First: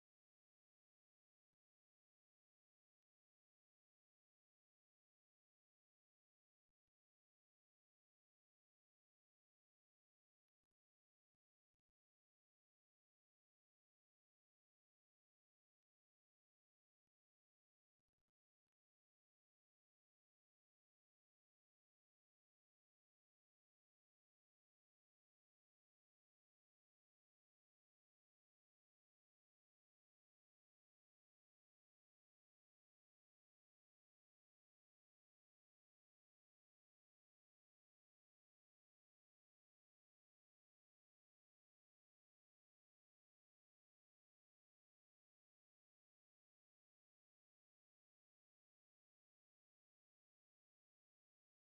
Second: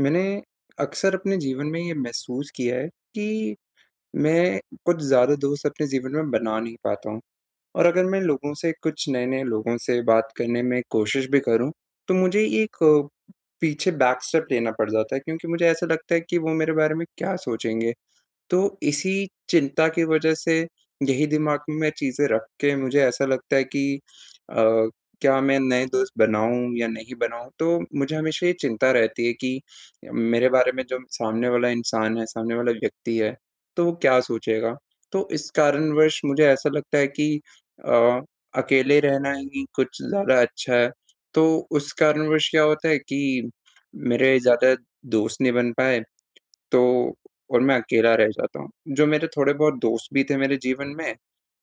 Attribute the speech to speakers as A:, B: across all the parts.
A: मैंने अक्सर अपने जीवन में ये महसूस किया है कि मैं कुछ ज़्यादा दोस्त अपने जीवन में बना नहीं पाता हूँ। और अगर मैं लोगों से कुछ नए-नए लोगों से बात करने में कोशिश भी करूँ, तो मुझे एक पीछे बैक स्टेप लेना पड़ जाता है, क्योंकि मुझे ऐसा लगता है कि वो मेरे बारे में क्या सोचेंगे? तो इसी चिंता की वजह से यही दिमाग में मैं चीज़ें रख के मुझे ऐसा लगता है कि अ, क्या मैं नए दोस्त बनाऊँ या नहीं बनाऊँ? तो मुझे हमेशा ये चिंता रहती है कि मेरे बारे में जो सामने वाला इंसान है, सामने वाला व्यक्ति है, तो वो क्या सोचेगा? तो इस कारणवश मुझे ऐसा लगता है कि अ, अकेले रहना ही कुछ ज़्यादा अच्छा है। तो उस कारणवश क्या होता है कि मेरे ज़्यादा दोस्त नहीं बन पाए, तो और मैं अकेला रह जाता हूँ। जो मेरे थोड़े बहुत दोस्त भी थे मेरे जीवन में,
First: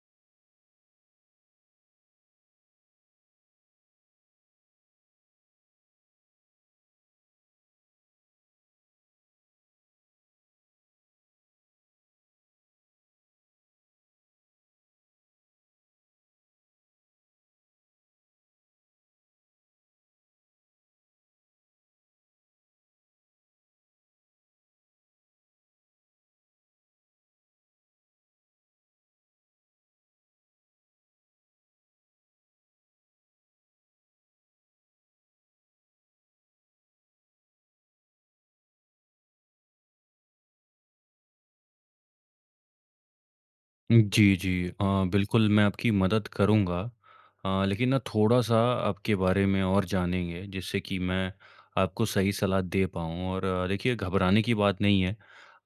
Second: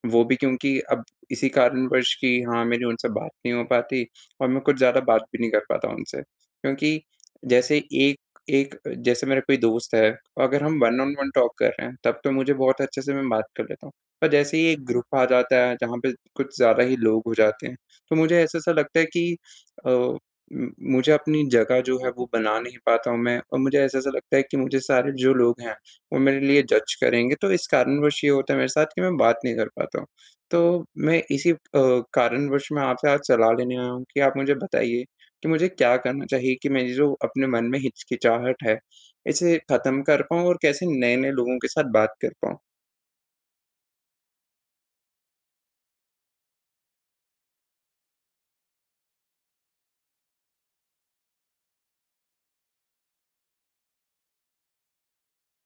A: वो भी, क्योंकि अब इसी कारणवश कि हाँ, मेरी उनसे बात नहीं हो पाती, और मैं कुछ ज़्यादा बात भी नहीं कर पाता उनसे। क्योंकि जैसे एक एक जैसे मेरा कोई दोस्त है, और अगर हम वन ऑन वन टॉक कर रहे हैं, तब तो मुझे बहुत अच्छे से मैं बात कर लेता हूँ। पर जैसे ही एक ग्रुप आ जाता है, जहाँ पे कुछ ज़्यादा ही लोग हो जाते हैं, तो मुझे ऐसा-सा लगता है कि अ मुझे अपनी जगह जो है वो बना नहीं पाता हूँ मैं, और मुझे ऐसा-ऐसा लगता है कि मुझे सारे जो लोग हैं, वो मेरे लिए जज करेंगे, तो इस कारणवश ये होता है मेरे साथ कि मैं बात नहीं कर पाता हूँ। तो मैं इसी कारणवश मैं आपसे आज सलाह लेने आया हूँ कि आप मुझे बताइए कि मुझे क्या करना चाहिए, कि मेरी जो अपने मन में हिचकिचाहट है, इसे खत्म कर पाऊँ और कैसे नए-नए लोगों के साथ बात कर पाऊँ?
B: जी, जी। बिल्कुल, मैं आपकी मदद करूँगा। लेकिन ना थोड़ा-सा आपके बारे में और जानेंगे, जिससे कि मैं आपको सही सलाह दे पाऊँ। और देखिए, घबराने की बात नहीं है।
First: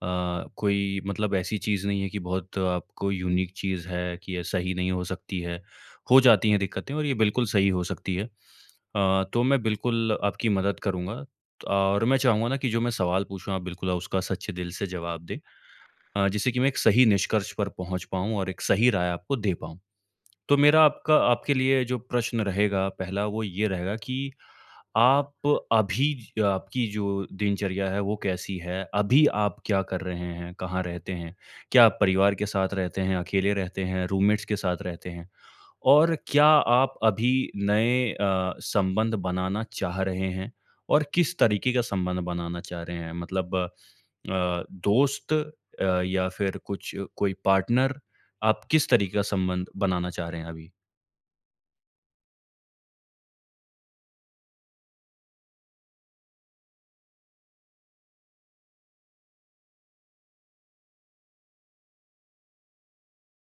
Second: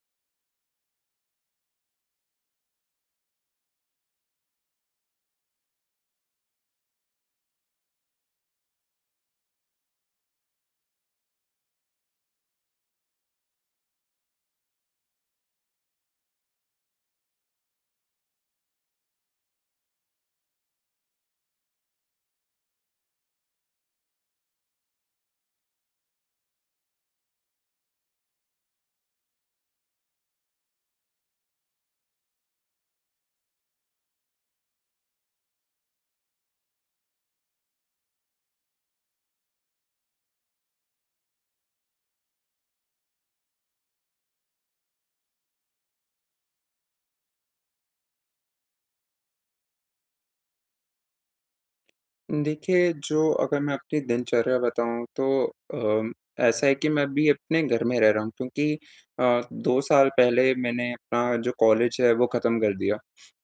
B: कोई मतलब ऐसी चीज़ नहीं है कि बहुत आपको यूनिक चीज़ है कि ये सही नहीं हो सकती है। हो जाती हैं दिक्कतें और ये बिल्कुल सही हो सकती है। तो मैं बिल्कुल आपकी मदद करूँगा और मैं चाहूँगा ना कि जो मैं सवाल पूछूँ, आप बिल्कुल उसका सच्चे दिल से जवाब दें। जिससे कि मैं एक सही निष्कर्ष पर पहुँच पाऊँ और एक सही राय आपको दे पाऊँ। तो मेरा आपका आपके लिए जो प्रश्न रहेगा पहला वो ये रहेगा कि आप अभी ज आपकी जो दिनचर्या है वो कैसी है? अभी आप क्या कर रहे हैं? कहाँ रहते हैं? क्या आप परिवार के साथ रहते हैं, अकेले रहते हैं, रूममेट्स के साथ रहते हैं? और क्या आप अभी नए संबंध बनाना चाह रहे हैं और किस तरीके का संबंध बनाना चाह रहे हैं? मतलब दोस्त या फिर कुछ कोई पार्टनर, आप किस तरीके का संबंध बनाना चाह रहे हैं अभी?
A: देखिए, जो अगर मैं अपनी दिनचर्या बताऊँ, तो अ, ऐसा है कि मैं अभी अपने घर में रह रहा हूँ, क्योंकि 2 साल पहले मैंने अपना जो कॉलेज है वो ख़त्म कर दिया।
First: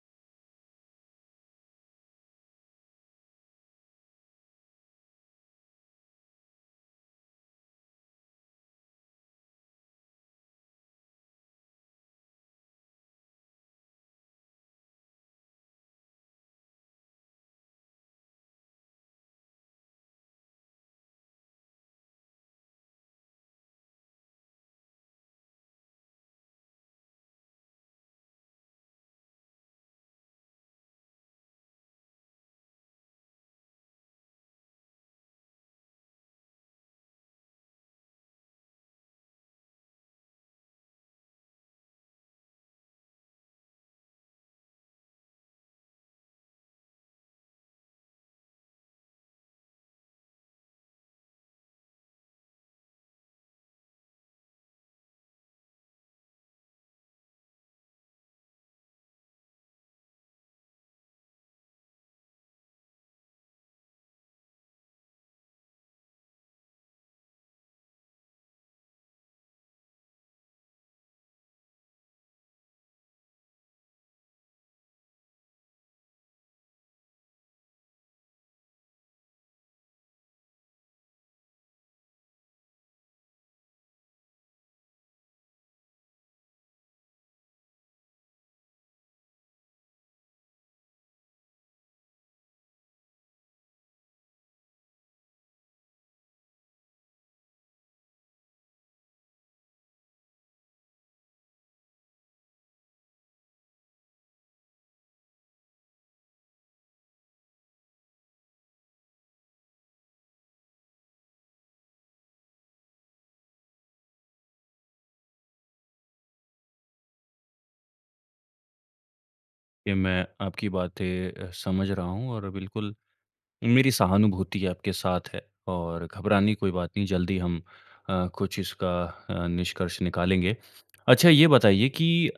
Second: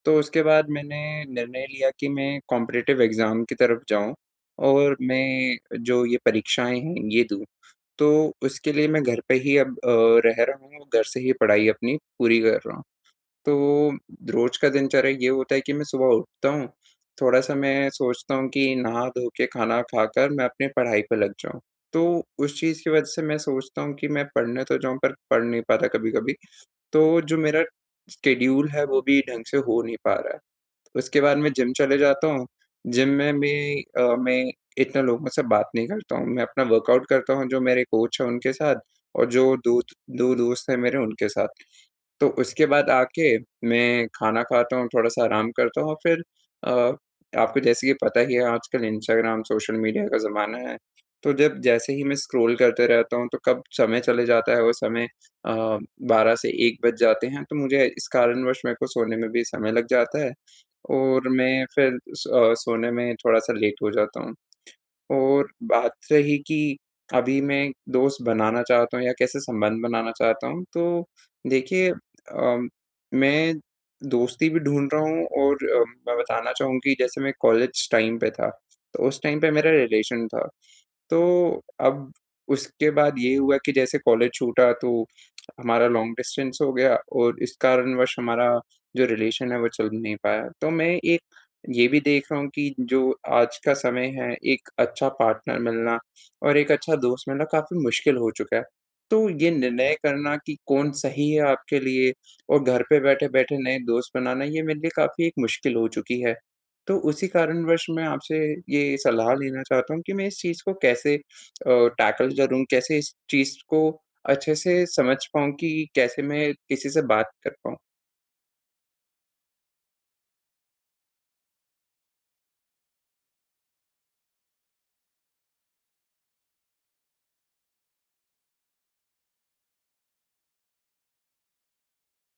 A: तो उसके बाद मैंने निर्णय लिया कि मैं कॉम्पिटिटिव एग्ज़ाम की तरफ जाऊँ और मैं जो ये परीक्षाएँ हैं ये दूँ। तो उसके लिए मैं घर पे ही अब रह रहा हूँ, घर से ही पढ़ाई अपनी पूरी कर रहा हूँ। तो रोज़ का दिनचर्या ये होता है कि मैं सुबह उठता हूँ, थोड़ा-सा मैं सोचता हूँ कि नहा धो के खाना खाकर मैं अपनी पढ़ाई पे लग जाऊँ। तो उस चीज़ की वजह से मैं सोचता हूँ कि मैं पढ़ने तो जाऊँ पर पढ़ नहीं पाता कभी-कभी। तो जो मेरा शेड्यूल है वो भी ढंग से हो नहीं पा रहा है। उसके बाद मैं जिम चले जाता हूँ, जिम में भी मैं इतना लोगों से बात नहीं करता हूँ, मैं अपना वर्कआउट करता हूँ, जो मेरे कोच हैं उनके साथ और जो दो 2 दोस्त हैं मेरे उनके साथ। तो उसके बाद आके मैं खाना खाता हूँ, थोड़ा-सा आराम करता हूँ और फिर अ, आपको जैसे कि पता ही है आजकल इंस्टाग्राम, सोशल मीडिया का ज़माना है। तो जब जैसे ही मैं स्क्रॉल करते रहता हूँ, तो कब समय चले जाता है, वो समय अ, 12 से 1 बज जाते हैं, तो मुझे इस कारणवश मेरे को सोने में भी समय लग जाता है, और मैं फिर सोने में थोड़ा-सा लेट हो जाता हूँ। और बात रही कि अभी मैं दोस्त बनाना चाहता हूँ या कैसे संबंध बनाना चाहता हूँ, तो देखिए मैं दोस्ती भी ढूँढ रहा हूँ, और मैं बताना चाहूँ कि जैसे मैं कॉलेज टाइम पे था, तो उस टाइम पे मेरा रिलेशन था। तो अब उसके बाद ये हुआ कि जैसे कॉलेज छूटा, तो हमारा लॉन्ग डिस्टेंस हो गया और इस कारणवश हमारा जो रिलेशन है वो चल नहीं पाया। तो मैं एक ये भी देख रहा हूँ कि जो आज का समय है, एक अच्छा पार्टनर मिलना और एक अच्छा दोस्त मिलना काफ़ी मुश्किल हो चुका है। तो ये निर्णय करना कि कौन सही है आपके लिए, और घर पे बैठे-बैठे नए दोस्त बनाना, ये मेरे लिए काफ़ी एक मुश्किल हो चुकी है। तो उसी कारणवश मैं आपसे ये सलाह लेना चाहता हूँ कि मैं इस चीज़ को कैसे टैकल करूँ? कैसे इस चीज़ को अच्छे से समझ पाऊँ कि कैसे मैं किसी से बात कर पाऊँ?
B: ये मैं आपकी बातें समझ रहा हूँ और बिल्कुल मेरी सहानुभूति आपके साथ है और घबराने की कोई बात नहीं, जल्दी हम कुछ इसका निष्कर्ष निकालेंगे। अच्छा ये बताइए कि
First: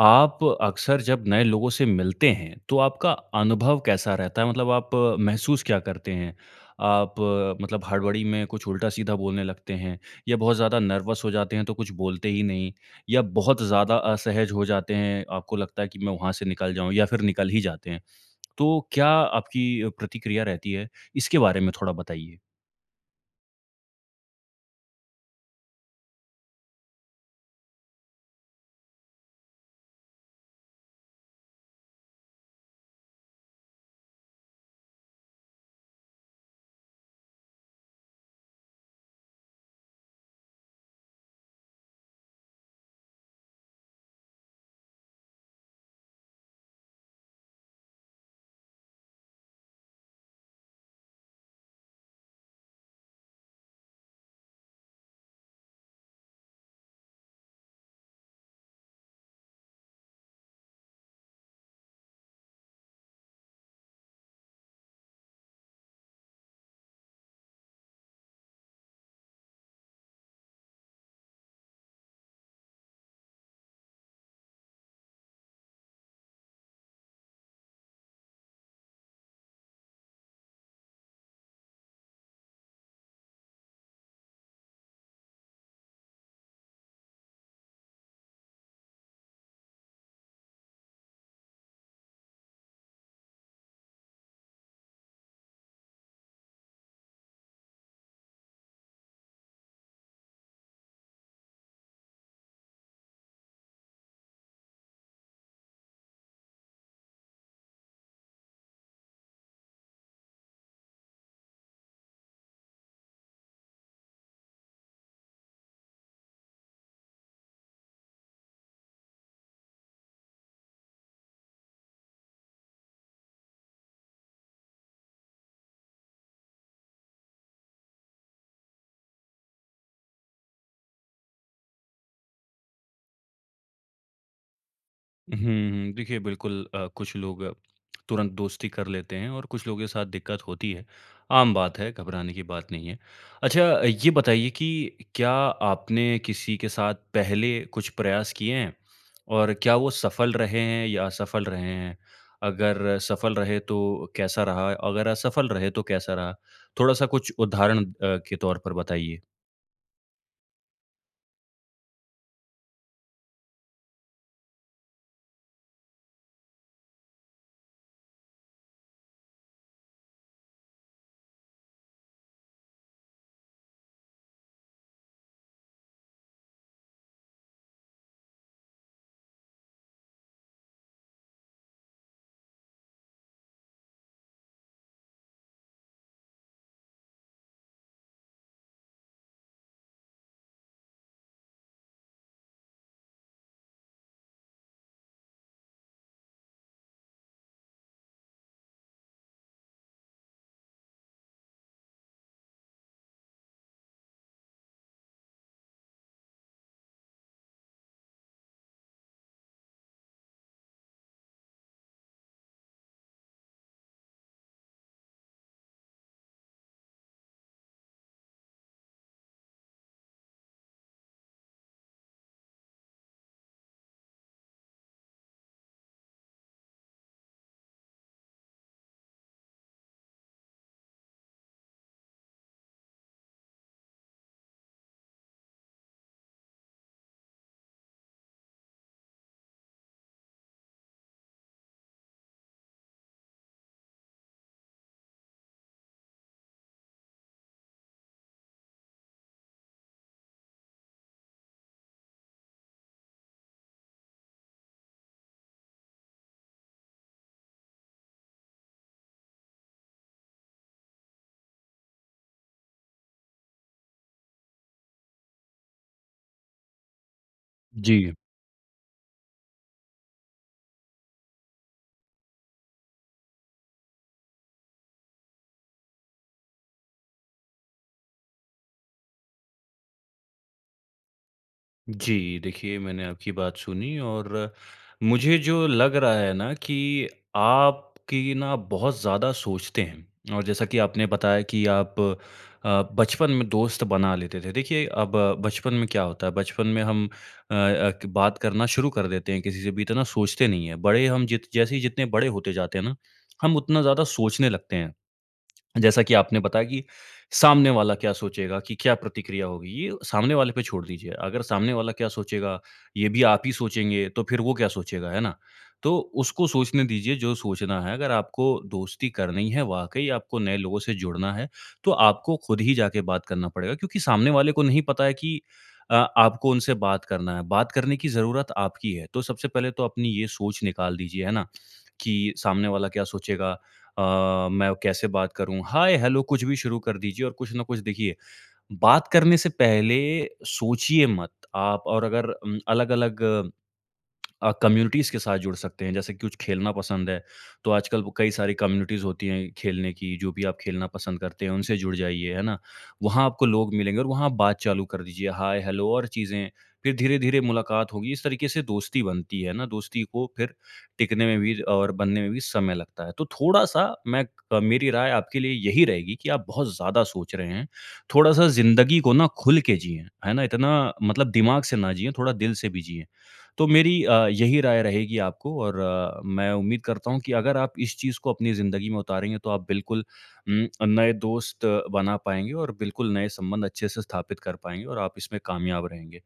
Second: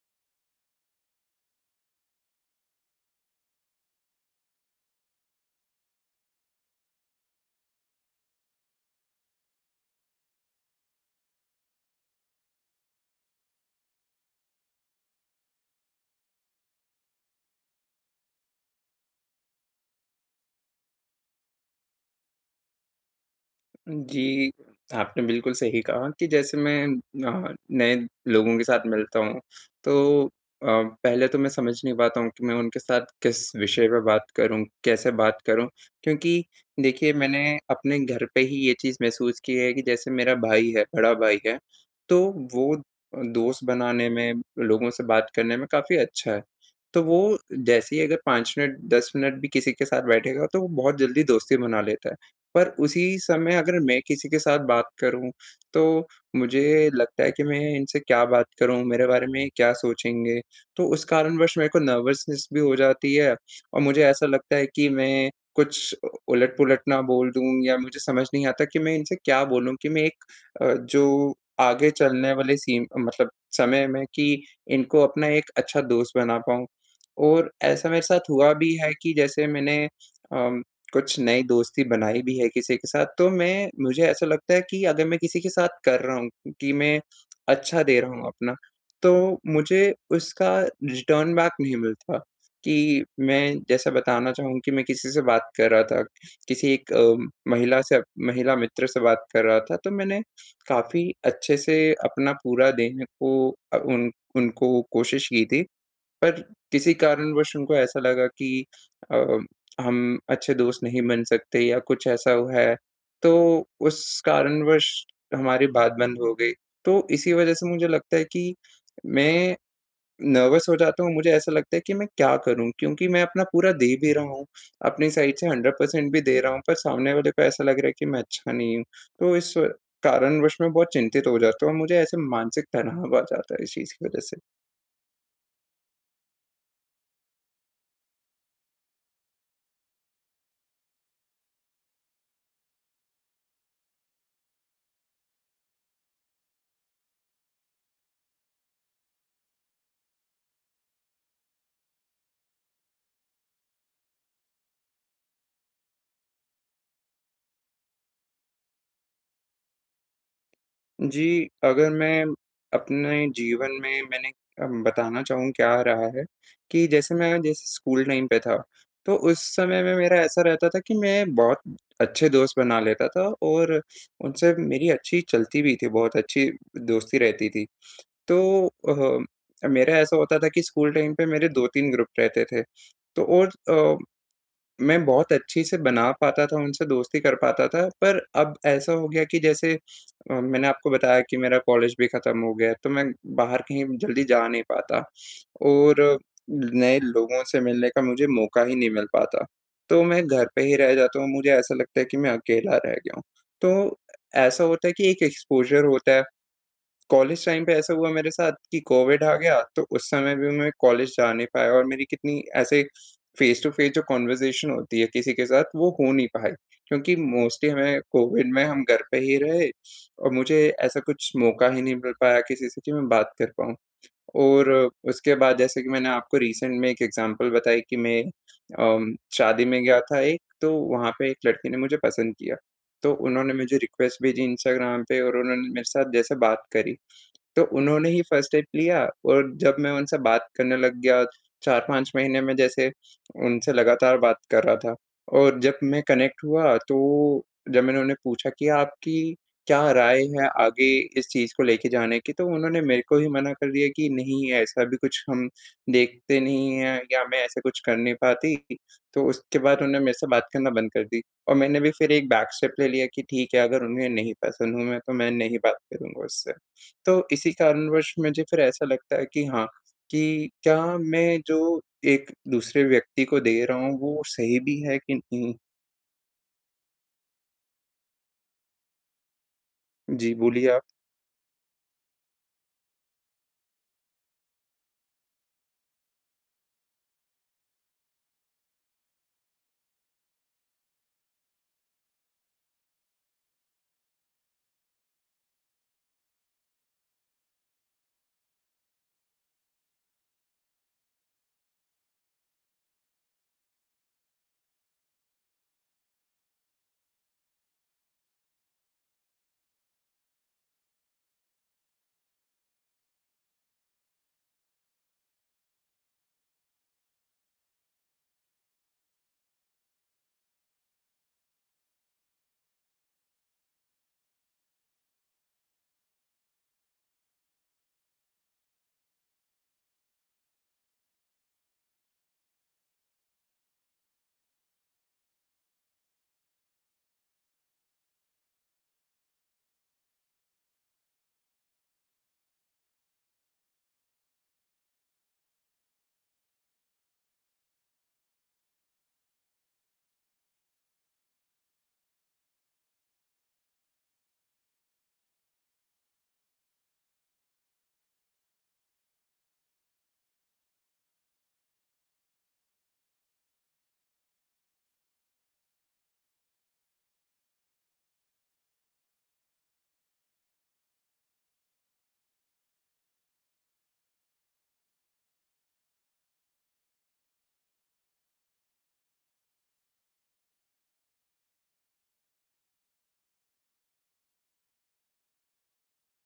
B: आप अक्सर जब नए लोगों से मिलते हैं, तो आपका अनुभव कैसा रहता है? मतलब आप महसूस क्या करते हैं? आप मतलब हड़बड़ी में कुछ उल्टा-सीधा बोलने लगते हैं या बहुत ज़्यादा नर्वस हो जाते हैं तो कुछ बोलते ही नहीं या बहुत ज़्यादा असहज हो जाते हैं, आपको लगता है कि मैं वहाँ से निकल जाऊँ या फिर निकल ही जाते हैं? तो क्या आपकी प्रतिक्रिया रहती है? इसके बारे में थोड़ा बताइए।
A: जी, आपने बिल्कुल सही कहा कि जैसे मैं नए लोगों के साथ मिलता हूँ, तो पहले तो मैं समझ नहीं पाता हूँ कि मैं उनके साथ किस विषय पे बात करूँ, कैसे बात करूँ। क्योंकि देखिए, मैंने अपने घर पे ही ये चीज़ महसूस की है कि जैसे मेरा भाई है, बड़ा भाई है, तो वो दोस्त बनाने में, लोगों से बात करने में काफ़ी अच्छा है। तो वो जैसे ही अगर 5 मिनट, 10 मिनट भी किसी के साथ बैठेगा, तो वो बहुत जल्दी दोस्ती बना लेता है। पर उसी समय अगर मैं किसी के साथ बात करूँ, तो मुझे लगता है कि मैं इनसे क्या बात करूँ, मेरे बारे में क्या सोचेंगे? तो उस कारणवश मेरे को नर्वसनेस भी हो जाती है, और मुझे ऐसा लगता है कि मैं कुछ उ उलट-पुलट ना बोल दूँ, या मुझे समझ नहीं आता कि मैं इनसे क्या बोलूँ कि मैं एक जो आगे चलने वाले सीम मतलब समय में, कि इनको अपना एक अच्छा दोस्त बना पाऊँ। और ऐसा मेरे साथ हुआ भी है कि जैसे मैंने अम कुछ नई दोस्ती बनाई भी है किसी के साथ, तो मैं मुझे ऐसा लगता है कि अगर मैं किसी के साथ कर रहा हूँ कि मैं अच्छा दे रहा हूँ अपना, तो मुझे उसका रिटर्न बैक नहीं मिलता, कि मैं जैसा बताना चाहूँ कि मैं किसी से बात कर रहा था, किसी एक महिला मित्र से बात कर रहा था, तो मैंने काफ़ी अच्छे से अपना पूरा देने को उन उनको कोशिश की थी। पर किसी कारणवश उनको ऐसा लगा कि अ, हम अच्छे दोस्त नहीं बन सकते या कुछ ऐसा हुआ है, तो उस कारणवश हमारी बात बंद हो गई। तो इसी वजह से मुझे लगता है कि मैं नर्वस हो जाता हूँ, मुझे ऐसा लगता है कि मैं क्या करूँ? क्योंकि मैं अपना पूरा दे भी रहा हूँ, अपनी साइड से 100% भी दे रहा हूँ, पर सामने वाले को ऐसा लग रहा है कि मैं अच्छा नहीं हूँ। तो इस कारणवश मैं बहुत चिंतित हो जाता हूँ और मुझे ऐसे मानसिक तनाव आ जाता है इस चीज़ की वजह से।
B: हुँ, देखिए बिल्कुल कुछ लोग तुरंत दोस्ती कर लेते हैं और कुछ लोगों के साथ दिक्कत होती है। आम बात है, घबराने की बात नहीं है। अच्छा ये बताइए कि क्या आपने किसी के साथ पहले कुछ प्रयास किए हैं? और क्या वो सफल रहे हैं या असफल रहे हैं? अगर सफल रहे तो कैसा रहा? अगर असफल रहे तो कैसा रहा? थोड़ा-सा कुछ उदाहरण के तौर पर बताइए।
A: जी, अगर मैं अपने जीवन में मैंने बताना चाहूँ क्या रहा है, कि जैसे स्कूल टाइम पे था, तो उस समय में मेरा ऐसा रहता था कि मैं बहुत अच्छे दोस्त बना लेता था और उनसे मेरी अच्छी चलती भी थी, बहुत अच्छी दोस्ती रहती थी। तो मेरा ऐसा होता था कि स्कूल टाइम पे मेरे 2-3 ग्रुप रहते थे। तो और मैं बहुत अच्छे से बना पाता था, उनसे दोस्ती कर पाता था, पर अब ऐसा हो गया कि जैसे मैंने आपको बताया कि मेरा कॉलेज भी खत्म हो गया है, तो मैं बाहर कहीं जल्दी जा नहीं पाता और नए लोगों से मिलने का मुझे मौका ही नहीं मिल पाता। तो मैं घर पे ही रह जाता हूँ, मुझे ऐसा लगता है कि मैं अकेला रह गया हूँ। तो ऐसा होता है कि एक एक्सपोज़र होता है, कॉलेज टाइम पे ऐसा हुआ मेरे साथ कि कोविड आ गया, तो उस समय भी मैं कॉलेज जा नहीं पाया और मेरी कितनी ऐसे फ़ेस टू फ़ेस जो कन्वर्सेशन होती है किसी के साथ, वो हो नहीं पाई। क्योंकि मोस्टली हमें कोविड में हम घर पे ही रहे और मुझे ऐसा कुछ मौका ही नहीं मिल पाया किसी से कि मैं बात कर पाऊँ। और उसके बाद जैसे कि मैंने आपको रिसेंट में एक एग्ज़ाम्पल बताई कि मैं शादी में गया था एक, तो वहाँ पे एक लड़की ने मुझे पसंद किया। तो उन्होंने मुझे रिक्वेस्ट भेजी इंस्टाग्राम पे और उन्होंने मेरे साथ जैसे बात करी। तो उन्होंने ही फर्स्ट एड लिया और जब मैं उनसे बात करने लग गया, 4-5 महीने में जैसे उनसे लगातार बात कर रहा था, और जब मैं कनेक्ट हुआ, तो जब मैंने उन्हें पूछा कि आपकी क्या राय है आगे इस चीज़ को लेके जाने की? तो उन्होंने मेरे को ही मना कर दिया कि नहीं, ऐसा भी कुछ हम देखते नहीं हैं या मैं ऐसा कुछ कर नहीं पाती। तो उसके बाद उन्होंने मेरे से बात करना बंद कर दी, और मैंने भी फिर एक बैक स्टेप ले लिया कि ठीक है, अगर उन्हें नहीं पसंद हूँ मैं तो मैं नहीं बात करूँगा उससे। तो इसी
B: जी
A: कारणवश मुझे फिर ऐसा लगता है कि हाँ, कि क्या मैं जो एक दूसरे व्यक्ति को दे रहा हूँ, वो सही भी है कि नहीं? जी, बोलिए आप।
B: जी, देखिए मैंने आपकी बात सुनी और मुझे जो लग रहा है ना कि आपकी ना बहुत ज़्यादा सोचते हैं और जैसा कि आपने बताया कि आप बचपन में दोस्त बना लेते थे। देखिए अब बचपन में क्या होता है, बचपन में हम अ अ, क बात करना शुरू कर देते हैं किसी से भी इतना सोचते नहीं हैं। बड़े हम जित जैसे ही जितने बड़े होते जाते हैं ना, हम उतना ज़्यादा सोचने लगते हैं। जैसा कि आपने बताया कि सामने वाला क्या सोचेगा, कि क्या प्रतिक्रिया होगी, ये सामने वाले पे छोड़ दीजिए। अगर सामने वाला क्या सोचेगा, ये भी आप ही सोचेंगे, तो फिर वो क्या सोचेगा, है ना? तो उसको सोचने दीजिए जो सोचना है। अगर आपको दोस्ती करनी है, वाक़ई आपको नए लोगों से जुड़ना है, तो आपको खुद ही जाके बात करना पड़ेगा क्योंकि सामने वाले को नहीं पता है कि आपको उनसे बात करना है। बात करने की ज़रूरत आपकी है। तो सबसे पहले तो अपनी ये सोच निकाल दीजिए, है ना? कि सामने वाला क्या सोचेगा? मैं कैसे बात करूँ? हाय, हेलो कुछ भी शुरू कर दीजिए और कुछ ना कुछ देखिए, बात करने से पहले सोचिए मत आप और अगर अलग-अलग कम्युनिटीज़ के साथ जुड़ सकते हैं, जैसे कुछ खेलना पसंद है, तो आजकल वो कई सारी कम्युनिटीज़ होती हैं खेलने की, जो भी आप खेलना पसंद करते हैं, उनसे जुड़ जाइए, है ना? वहाँ आपको लोग मिलेंगे और वहाँ आप बात चालू कर दीजिए, हाय, हेलो और चीज़ें, फिर धीरे-धीरे मुलाकात होगी, इस तरीके से दोस्ती बनती है ना, दोस्ती को फिर टिकने में भी और बनने में भी समय लगता है। तो थोड़ा-सा मेरी राय आपके लिए यही रहेगी कि आप बहुत ज़्यादा सोच रहे हैं, थोड़ा-सा ज़िंदगी को ना खुल के जिएँ, है ना? इतना मतलब दिमाग से ना जिएँ, थोड़ा दिल से भी जिएँ। तो मेरी यही राय रहेगी आपको और मैं उम्मीद करता हूँ कि अगर आप इस चीज़ को अपनी ज़िंदगी में उतारेंगे तो आप बिल्कुल नए दोस्त बना पाएँगे और बिल्कुल नए संबंध अच्छे से स्थापित कर पाएँगे और आप इसमें कामयाब रहेंगे।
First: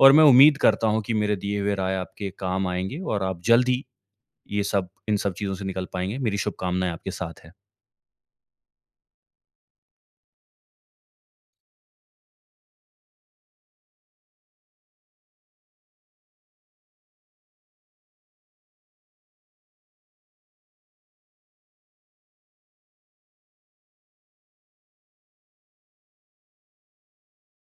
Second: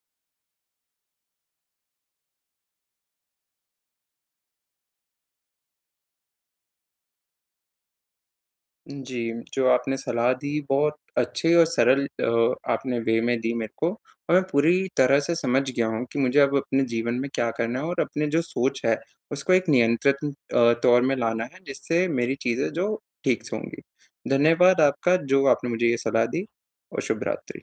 B: और मैं उम्मीद करता हूँ कि मेरे दिए हुए राय आपके काम आएँगे और आप जल्द ही ये सब इन सब चीज़ों से निकल पाएँगे। मेरी शुभकामनाएँ आपके साथ है।
A: जी, जो आपने सलाह दी बहुत अच्छे और सरल आपने वे में दी मेरे को, और मैं पूरी तरह से समझ गया हूँ कि मुझे अब अपने जीवन में क्या करना है, और अपने जो सोच है, उसको एक नियंत्रित तौर में लाना है, जिससे मेरी चीज़ें जो ठीक से होंगी। धन्यवाद आपका जो आपने मुझे ये सलाह दी, और शुभ रात्रि।